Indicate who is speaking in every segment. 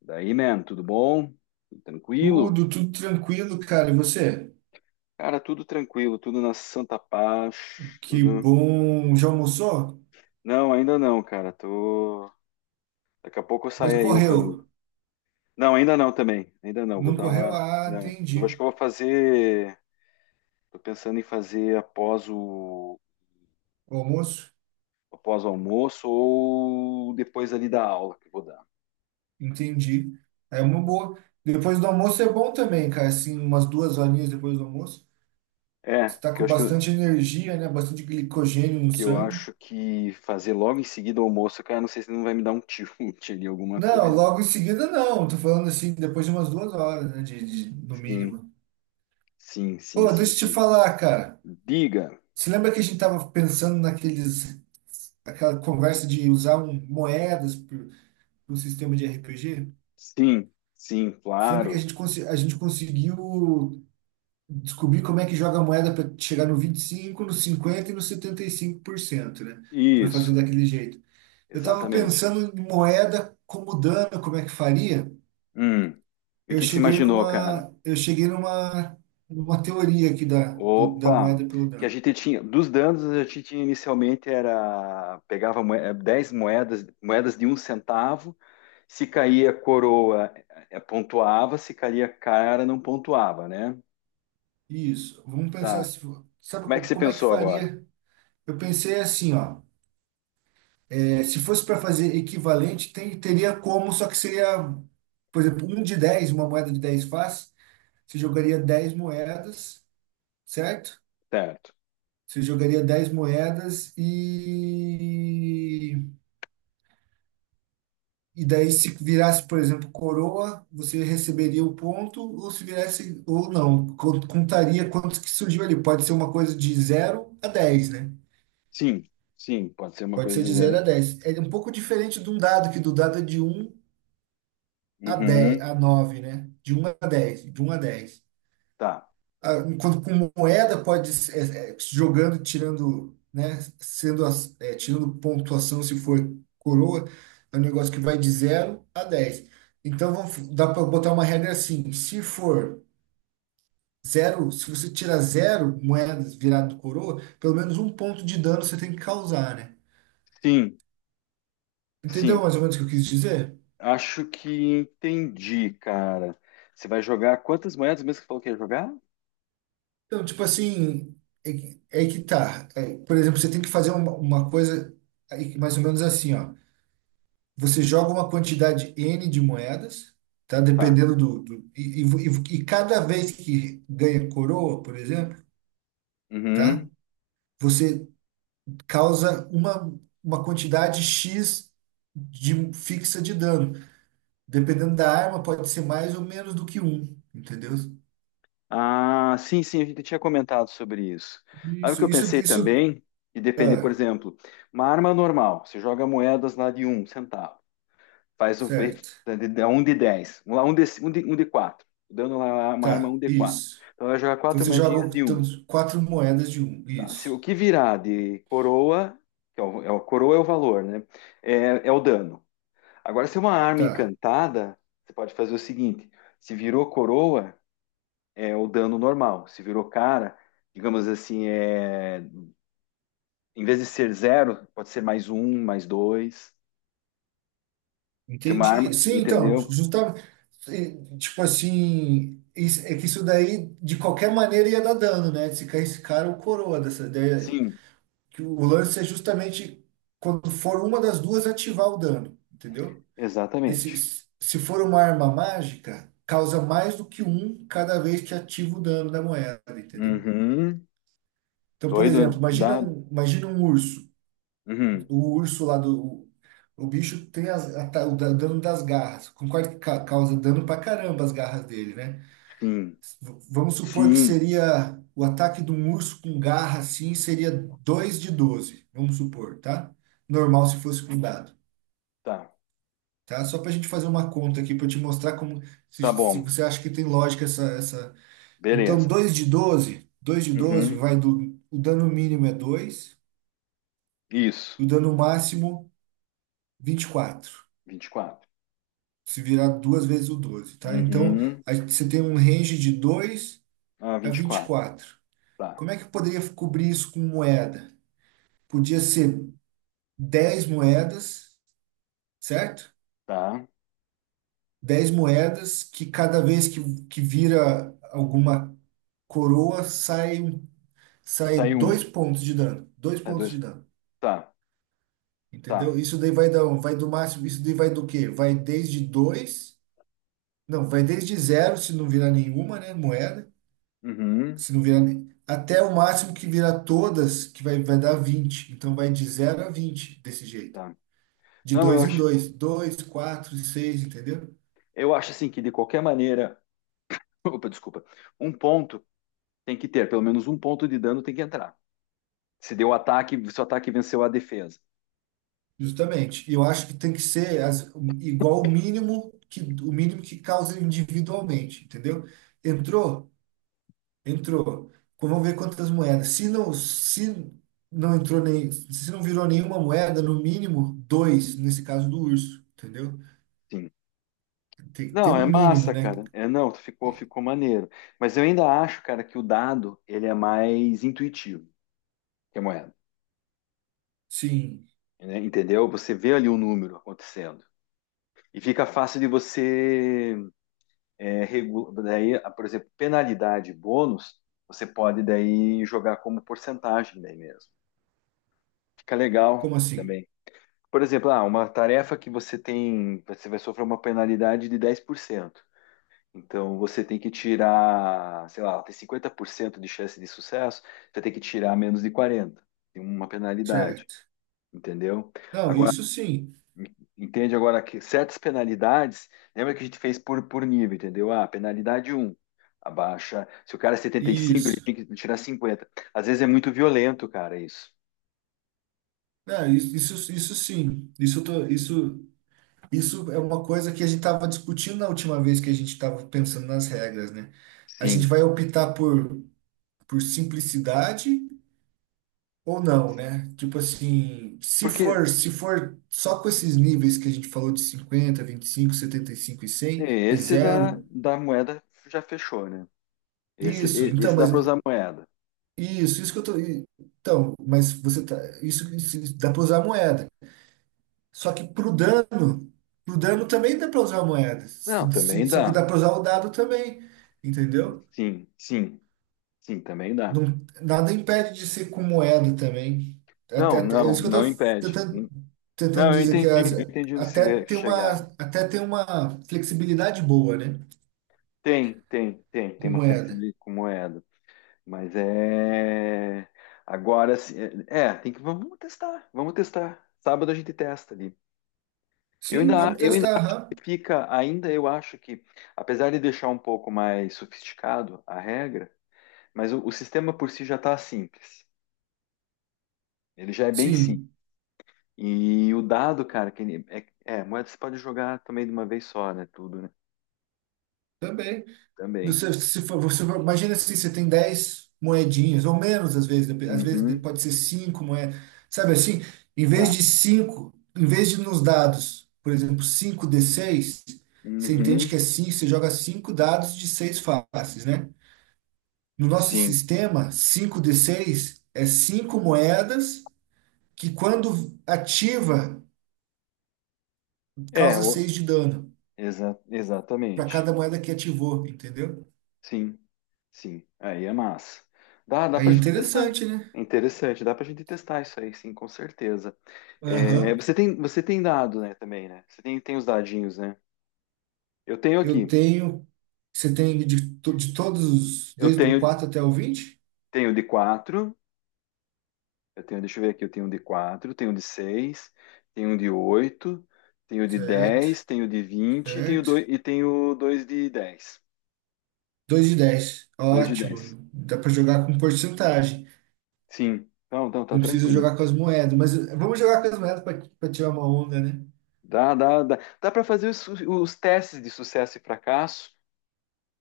Speaker 1: Daí, man, tudo bom? Tudo tranquilo?
Speaker 2: Tudo, tudo tranquilo, cara. E você?
Speaker 1: Cara, tudo tranquilo, tudo na santa paz,
Speaker 2: Que
Speaker 1: tudo...
Speaker 2: bom. Já almoçou?
Speaker 1: Não, ainda não, cara, tô... Daqui a pouco eu
Speaker 2: Mas
Speaker 1: sai aí o rango.
Speaker 2: correu.
Speaker 1: Não, ainda não também, ainda não, vou
Speaker 2: Não
Speaker 1: dar
Speaker 2: correu?
Speaker 1: uma...
Speaker 2: Ah,
Speaker 1: Não, eu acho
Speaker 2: entendi.
Speaker 1: que eu vou fazer... Tô pensando em fazer após o...
Speaker 2: O almoço?
Speaker 1: após o almoço ou depois ali da aula que eu vou dar.
Speaker 2: Entendi. É uma boa. Depois do almoço é bom também, cara. Assim, umas duas horinhas depois do almoço.
Speaker 1: É,
Speaker 2: Você tá
Speaker 1: porque eu
Speaker 2: com
Speaker 1: acho
Speaker 2: bastante energia, né? Bastante glicogênio no
Speaker 1: que eu
Speaker 2: sangue.
Speaker 1: acho que fazer logo em seguida o almoço, cara, não sei se não vai me dar um tilt ali, alguma
Speaker 2: Não,
Speaker 1: coisa.
Speaker 2: logo em seguida não. Tô falando assim, depois de umas duas horas, né? No
Speaker 1: Sim,
Speaker 2: mínimo.
Speaker 1: sim, sim,
Speaker 2: Pô,
Speaker 1: sim,
Speaker 2: deixa eu te
Speaker 1: sim.
Speaker 2: falar, cara.
Speaker 1: Diga.
Speaker 2: Você lembra que a gente tava pensando naqueles, aquela conversa de usar um, moedas um sistema de RPG.
Speaker 1: Sim, sim,
Speaker 2: Você lembra que a
Speaker 1: claro.
Speaker 2: gente, consi- a gente conseguiu descobrir como é que joga a moeda para chegar no 25, no 50 e no 75%, né? Para fazer
Speaker 1: Isso,
Speaker 2: daquele jeito. Eu estava
Speaker 1: exatamente.
Speaker 2: pensando em moeda como dano, como é que faria.
Speaker 1: Hum. E o
Speaker 2: Eu
Speaker 1: que que você
Speaker 2: cheguei
Speaker 1: imaginou, cara?
Speaker 2: numa, eu cheguei numa, numa teoria aqui da
Speaker 1: Opa,
Speaker 2: moeda pelo
Speaker 1: que a
Speaker 2: dano.
Speaker 1: gente tinha, dos danos a gente tinha inicialmente era, pegava moedas de um centavo, se caía coroa, pontuava, se caía cara, não pontuava, né?
Speaker 2: Isso. Vamos pensar
Speaker 1: Tá.
Speaker 2: se, sabe
Speaker 1: Como é que você
Speaker 2: como é que
Speaker 1: pensou agora?
Speaker 2: faria? Eu pensei assim, ó. Se fosse para fazer equivalente, teria como, só que seria, por exemplo, um de dez, uma moeda de 10 faz, você jogaria 10 moedas, certo?
Speaker 1: Certo.
Speaker 2: Você jogaria 10 moedas. E daí, se virasse, por exemplo, coroa, você receberia o ponto, ou se virasse, ou não, contaria quantos que surgiu ali. Pode ser uma coisa de zero a dez, né?
Speaker 1: Sim, sim, pode ser uma
Speaker 2: Pode
Speaker 1: coisa
Speaker 2: ser
Speaker 1: de
Speaker 2: de zero
Speaker 1: zero.
Speaker 2: a dez. É um pouco diferente de um dado, que do dado é de um a dez,
Speaker 1: Uhum,
Speaker 2: a nove, né? De um a dez, de um a dez.
Speaker 1: tá.
Speaker 2: Ah, enquanto com moeda pode jogando, tirando, né? Sendo tirando pontuação se for coroa, é um negócio que vai de zero a dez. Então vamos, dá para botar uma regra assim, se for zero, se você tirar zero moedas virado coroa, pelo menos um ponto de dano você tem que causar, né?
Speaker 1: Sim,
Speaker 2: Entendeu
Speaker 1: sim,
Speaker 2: mais ou menos o que eu quis dizer?
Speaker 1: Acho que entendi, cara. Você vai jogar quantas moedas mesmo que você falou que ia jogar?
Speaker 2: Então, tipo assim, que é que tá. Por exemplo, você tem que fazer uma coisa aí, mais ou menos assim, ó. Você joga uma quantidade N de moedas, tá?
Speaker 1: Tá.
Speaker 2: Dependendo do. E cada vez que ganha coroa, por exemplo, tá?
Speaker 1: Uhum.
Speaker 2: Você causa uma quantidade X de fixa de dano. Dependendo da arma, pode ser mais ou menos do que um, entendeu?
Speaker 1: Ah, sim, sim, a gente tinha comentado sobre isso. Sabe o
Speaker 2: Isso,
Speaker 1: que eu
Speaker 2: isso,
Speaker 1: pensei
Speaker 2: isso.
Speaker 1: também? E depender, por
Speaker 2: Ah,
Speaker 1: exemplo, uma arma normal, você joga moedas lá de um centavo, faz um, fe-
Speaker 2: certo.
Speaker 1: de- um de 10, um, lá, um, de, um, de, um de 4, dando lá uma arma
Speaker 2: Tá,
Speaker 1: um de 4.
Speaker 2: isso.
Speaker 1: Então ela joga
Speaker 2: Então
Speaker 1: quatro
Speaker 2: você
Speaker 1: moedinhas
Speaker 2: joga
Speaker 1: de
Speaker 2: então,
Speaker 1: um.
Speaker 2: quatro moedas de um.
Speaker 1: Tá? Se
Speaker 2: Isso.
Speaker 1: o que virar de coroa, que é coroa é o valor, né? É, é o dano. Agora, se é uma arma
Speaker 2: Tá.
Speaker 1: encantada, você pode fazer o seguinte: se virou coroa, é o dano normal. Se virou cara, digamos assim, é... em vez de ser zero, pode ser mais um, mais dois. Se é uma arma,
Speaker 2: Entendi. Sim, então,
Speaker 1: entendeu?
Speaker 2: justamente. Tipo assim, é que isso daí, de qualquer maneira, ia dar dano, né? Se caísse cara ou coroa dessa ideia.
Speaker 1: Sim,
Speaker 2: Que o lance é justamente quando for uma das duas ativar o dano, entendeu? Desse,
Speaker 1: exatamente.
Speaker 2: Se for uma arma mágica, causa mais do que um cada vez que ativa o dano da moeda, entendeu?
Speaker 1: Uhum.
Speaker 2: Então, por
Speaker 1: Doido,
Speaker 2: exemplo, imagina
Speaker 1: dá.
Speaker 2: um, imagina um urso.
Speaker 1: Uhum.
Speaker 2: O urso lá do. O bicho tem as- a ta- o da- dano das garras. Concordo que causa dano pra caramba as garras dele, né?
Speaker 1: Sim,
Speaker 2: Vamos supor que
Speaker 1: sim,
Speaker 2: seria o ataque de um urso com garra assim, seria 2d12, vamos supor, tá? Normal se fosse com dado,
Speaker 1: tá,
Speaker 2: tá? Só pra gente fazer uma conta aqui para te mostrar como se,
Speaker 1: tá
Speaker 2: se
Speaker 1: bom,
Speaker 2: você acha que tem lógica essa. Então,
Speaker 1: beleza.
Speaker 2: dois de doze
Speaker 1: Uhum.
Speaker 2: vai do, o dano mínimo é dois,
Speaker 1: Isso,
Speaker 2: o dano máximo 24,
Speaker 1: 24.
Speaker 2: se virar duas vezes o 12, tá? Então,
Speaker 1: Uhum.
Speaker 2: você tem um range de 2
Speaker 1: Ah,
Speaker 2: a
Speaker 1: vinte e
Speaker 2: vinte e
Speaker 1: quatro.
Speaker 2: quatro.
Speaker 1: tá,
Speaker 2: Como é que eu poderia cobrir isso com moeda? Podia ser 10 moedas, certo?
Speaker 1: tá.
Speaker 2: 10 moedas que cada vez que vira alguma coroa sai, sai
Speaker 1: Sai um,
Speaker 2: dois pontos de dano. Dois
Speaker 1: sai
Speaker 2: pontos
Speaker 1: dois,
Speaker 2: de dano.
Speaker 1: tá. Tá.
Speaker 2: Entendeu? Isso daí vai dar, vai do máximo, isso daí vai do quê? Vai desde 2? Não, vai desde zero se não virar nenhuma, né, moeda.
Speaker 1: Uhum,
Speaker 2: Se não virar até o máximo que virar todas, que vai, vai dar vinte. Então vai de zero a 20 desse jeito.
Speaker 1: tá.
Speaker 2: De
Speaker 1: Não,
Speaker 2: dois em dois, dois, quatro, seis, entendeu?
Speaker 1: eu acho assim que de qualquer maneira, opa, desculpa, um ponto tem que ter, pelo menos um ponto de dano tem que entrar. Se deu ataque, se o ataque venceu a defesa.
Speaker 2: Justamente. E eu acho que tem que ser igual o mínimo, que o mínimo que causa individualmente, entendeu? Entrou? Entrou. Então, vamos ver quantas moedas. Se não entrou nem, se não virou nenhuma moeda, no mínimo dois, nesse caso do urso, entendeu?
Speaker 1: Sim.
Speaker 2: Tem, tem
Speaker 1: Não, é
Speaker 2: um mínimo,
Speaker 1: massa,
Speaker 2: né?
Speaker 1: cara. É, não, ficou maneiro. Mas eu ainda acho, cara, que o dado ele é mais intuitivo que a moeda,
Speaker 2: Sim.
Speaker 1: né? Entendeu? Você vê ali o número acontecendo e fica fácil de você ah, por exemplo, penalidade e bônus, você pode daí jogar como porcentagem daí mesmo. Fica
Speaker 2: Como
Speaker 1: legal
Speaker 2: assim?
Speaker 1: também. Por exemplo, ah, uma tarefa que você tem, você vai sofrer uma penalidade de 10%. Então você tem que tirar, sei lá, ela tem 50% de chance de sucesso, você tem que tirar menos de 40, tem uma penalidade,
Speaker 2: Certo.
Speaker 1: entendeu?
Speaker 2: Não,
Speaker 1: Agora
Speaker 2: isso sim.
Speaker 1: Entende agora que certas penalidades, lembra que a gente fez por nível, entendeu? Ah, penalidade um abaixa. Se o cara é setenta e cinco ele
Speaker 2: Isso.
Speaker 1: tinha que tirar cinquenta. Às vezes é muito violento, cara, isso.
Speaker 2: Não, isso sim. Isso, isso, isso é uma coisa que a gente estava discutindo na última vez que a gente estava pensando nas regras, né? A gente
Speaker 1: Sim.
Speaker 2: vai optar por simplicidade ou não, né? Tipo assim, se
Speaker 1: Porque
Speaker 2: for, se for só com esses níveis que a gente falou de cinquenta, vinte e cinco, setenta e 100, e cem e
Speaker 1: esse da,
Speaker 2: zero,
Speaker 1: da moeda já fechou, né?
Speaker 2: isso. Então,
Speaker 1: Esse dá
Speaker 2: mas
Speaker 1: para usar moeda.
Speaker 2: isso que eu tô. Então, mas você tá. Isso dá para usar a moeda. Só que pro dano também dá para usar a moeda.
Speaker 1: Não, também
Speaker 2: Só que
Speaker 1: dá.
Speaker 2: dá para usar o dado também, entendeu?
Speaker 1: Sim, sim, sim, também dá.
Speaker 2: Não- nada impede de ser com moeda também. É isso que eu
Speaker 1: Não
Speaker 2: tô
Speaker 1: impede.
Speaker 2: tentando, tentando
Speaker 1: Não,
Speaker 2: dizer que
Speaker 1: eu entendi onde você
Speaker 2: até
Speaker 1: quer
Speaker 2: tem uma,
Speaker 1: chegar.
Speaker 2: até tem uma flexibilidade boa, né?
Speaker 1: Tem
Speaker 2: Com
Speaker 1: uma
Speaker 2: moeda.
Speaker 1: flexibilidade com moeda. Mas é. Agora sim. Tem que. Vamos testar. Vamos testar. Sábado a gente testa ali. Eu
Speaker 2: Sim,
Speaker 1: ainda,
Speaker 2: vamos
Speaker 1: eu ainda
Speaker 2: testar, aham.
Speaker 1: fica, ainda eu acho que, apesar de deixar um pouco mais sofisticado a regra, mas o sistema por si já está simples. Ele já é bem simples.
Speaker 2: Sim,
Speaker 1: E o dado, cara, que ele- é, é, moeda você pode jogar também de uma vez só, né? Tudo, né?
Speaker 2: também.
Speaker 1: Também.
Speaker 2: Você, se for, você, imagina assim, você tem 10 moedinhas, ou menos às vezes, às vezes
Speaker 1: Uhum,
Speaker 2: pode ser cinco moedas, sabe assim? Em vez
Speaker 1: tá.
Speaker 2: de cinco, em vez de nos dados, por exemplo, 5d6, você entende que
Speaker 1: Uhum,
Speaker 2: é cinco, você joga 5 dados de seis faces, né? No nosso
Speaker 1: sim.
Speaker 2: sistema, 5d6 é 5 moedas que quando ativa,
Speaker 1: É,
Speaker 2: causa
Speaker 1: o-
Speaker 2: 6 de dano, para
Speaker 1: exatamente.
Speaker 2: cada moeda que ativou, entendeu?
Speaker 1: Sim, sim. Aí é massa. Dá
Speaker 2: É
Speaker 1: pra gente testar.
Speaker 2: interessante, né?
Speaker 1: É interessante, dá pra gente testar isso aí, sim, com certeza.
Speaker 2: Aham.
Speaker 1: Você tem dado, né, também, né? Tem os dadinhos, né? Eu tenho
Speaker 2: Eu
Speaker 1: aqui.
Speaker 2: tenho. Você tem de, de todos,
Speaker 1: Eu
Speaker 2: desde o
Speaker 1: tenho,
Speaker 2: 4 até o vinte.
Speaker 1: tenho de quatro, eu tenho, deixa eu ver aqui, eu tenho um de quatro, tenho um de seis, tenho um de oito, tenho de
Speaker 2: Certo,
Speaker 1: dez, tenho de vinte, tenho
Speaker 2: certo,
Speaker 1: dois, e tenho dois de dez.
Speaker 2: 2 de 10.
Speaker 1: Dois de dez.
Speaker 2: Ótimo. Dá para jogar com porcentagem.
Speaker 1: Sim. Então, então tá
Speaker 2: Não precisa
Speaker 1: tranquilo.
Speaker 2: jogar com as moedas. Mas vamos jogar com as moedas para tirar uma onda, né?
Speaker 1: Dá para fazer os testes de sucesso e fracasso.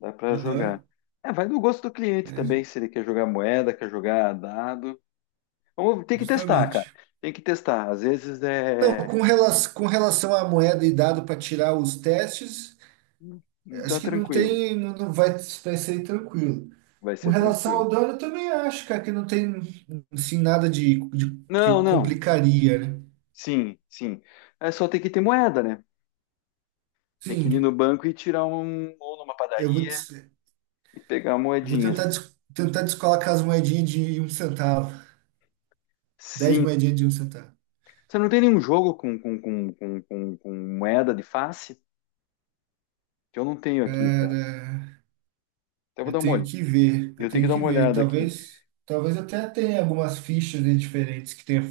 Speaker 1: Dá para jogar.
Speaker 2: Aham.
Speaker 1: É, vai do gosto do cliente
Speaker 2: É,
Speaker 1: também, se ele quer jogar moeda, quer jogar dado. Vamos, tem que testar, cara.
Speaker 2: justamente.
Speaker 1: Tem que testar. Às vezes
Speaker 2: Então,
Speaker 1: é.
Speaker 2: com relação à moeda e dado para tirar os testes,
Speaker 1: Dá
Speaker 2: acho que não
Speaker 1: tranquilo.
Speaker 2: tem. Não, não vai, vai ser tranquilo.
Speaker 1: Vai
Speaker 2: Com
Speaker 1: ser
Speaker 2: relação
Speaker 1: tranquilo.
Speaker 2: ao dano, eu também acho, cara, que não tem assim, nada
Speaker 1: Não,
Speaker 2: que
Speaker 1: não.
Speaker 2: complicaria, né?
Speaker 1: Sim, sim. É só ter que ter moeda, né? Tem que ir no
Speaker 2: Sim,
Speaker 1: banco e tirar um. Ou numa
Speaker 2: eu vou,
Speaker 1: padaria
Speaker 2: des-
Speaker 1: e pegar
Speaker 2: eu vou tentar,
Speaker 1: moedinhas.
Speaker 2: tentar descolar com as moedinhas de um centavo. Dez
Speaker 1: Sim.
Speaker 2: moedinhas de um centavo.
Speaker 1: Você não tem nenhum jogo com moeda de face? Que eu não tenho aqui, cara.
Speaker 2: Cara,
Speaker 1: Até vou
Speaker 2: eu
Speaker 1: dar uma
Speaker 2: tenho
Speaker 1: olhada.
Speaker 2: que ver, eu
Speaker 1: Eu tenho que
Speaker 2: tenho
Speaker 1: dar
Speaker 2: que
Speaker 1: uma
Speaker 2: ver.
Speaker 1: olhada aqui.
Speaker 2: Talvez, talvez até tenha algumas fichas, né, diferentes que tenha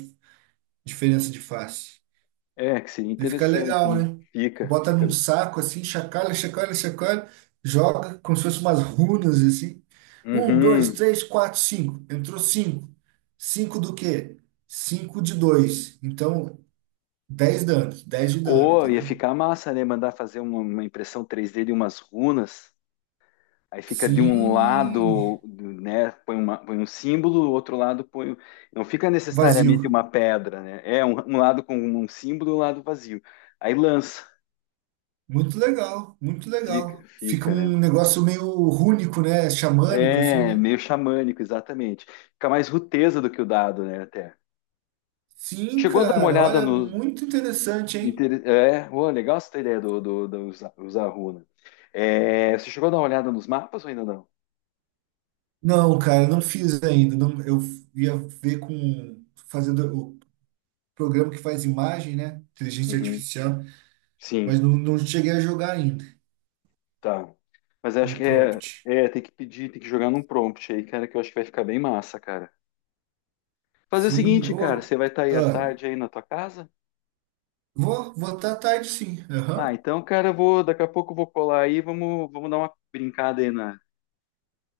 Speaker 2: diferença de face.
Speaker 1: É, que seria
Speaker 2: E fica
Speaker 1: interessante,
Speaker 2: legal,
Speaker 1: né?
Speaker 2: né?
Speaker 1: Fica,
Speaker 2: Bota
Speaker 1: fica.
Speaker 2: num
Speaker 1: Mesmo.
Speaker 2: saco assim, chacalha, chacalha, chacalha, joga como se fosse umas runas assim. Um, dois,
Speaker 1: Uhum.
Speaker 2: três, quatro, cinco. Entrou cinco. Cinco do quê? Cinco de dois. Então, dez danos, dez de dano,
Speaker 1: Ou ia
Speaker 2: entendeu?
Speaker 1: ficar massa, né? Mandar fazer uma impressão 3D de umas runas. Aí fica de um
Speaker 2: Sim,
Speaker 1: lado, né? Põe um símbolo, outro lado põe. Não fica
Speaker 2: vazio.
Speaker 1: necessariamente uma pedra, né? É um, um lado com um símbolo, um lado vazio. Aí lança.
Speaker 2: Muito legal, muito
Speaker 1: Fica,
Speaker 2: legal. Fica
Speaker 1: fica, né?
Speaker 2: um negócio meio rúnico, né? Xamânico, assim,
Speaker 1: É,
Speaker 2: né?
Speaker 1: meio xamânico, exatamente. Fica mais ruteza do que o dado, né? Até.
Speaker 2: Sim,
Speaker 1: Chegou a dar uma
Speaker 2: cara,
Speaker 1: olhada
Speaker 2: olha,
Speaker 1: no,
Speaker 2: muito interessante, hein?
Speaker 1: Inter- É, ué, legal essa ideia do usar, usar runa. É, você chegou a dar uma olhada nos mapas ou ainda não?
Speaker 2: Não, cara, não fiz ainda. Não, eu ia ver com fazendo o programa que faz imagem, né? Inteligência
Speaker 1: Uhum.
Speaker 2: artificial, mas
Speaker 1: Sim,
Speaker 2: não, não cheguei a jogar ainda
Speaker 1: tá. Mas acho
Speaker 2: no
Speaker 1: que
Speaker 2: prompt.
Speaker 1: tem que pedir, tem que jogar num prompt aí, cara, que eu acho que vai ficar bem massa, cara. Fazer o
Speaker 2: Sim,
Speaker 1: seguinte, cara,
Speaker 2: ô,
Speaker 1: você vai estar aí à
Speaker 2: ah,
Speaker 1: tarde aí na tua casa?
Speaker 2: vou votar tarde, sim.
Speaker 1: Ah,
Speaker 2: Aham.
Speaker 1: então, cara, eu vou, daqui a pouco eu vou colar aí, vamos, vamos dar uma brincada aí na,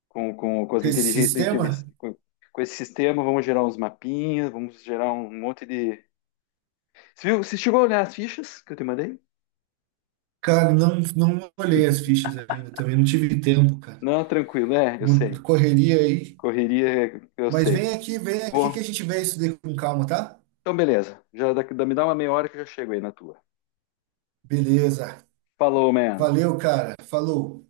Speaker 1: com as
Speaker 2: Porque esse
Speaker 1: inteligências,
Speaker 2: sistema,
Speaker 1: com esse sistema, vamos gerar uns mapinhas, vamos gerar um monte de... Você viu, você chegou a olhar as fichas que eu te mandei?
Speaker 2: cara, não, não olhei as fichas ainda também, não tive tempo, cara.
Speaker 1: Não, tranquilo, é, eu sei.
Speaker 2: Correria aí.
Speaker 1: Correria, eu
Speaker 2: Mas
Speaker 1: sei.
Speaker 2: vem aqui que
Speaker 1: Bom,
Speaker 2: a gente vê isso daí com calma, tá?
Speaker 1: então beleza. Já daqui, me dá uma meia hora que eu já chego aí na tua.
Speaker 2: Beleza.
Speaker 1: Falou, man.
Speaker 2: Valeu, cara. Falou.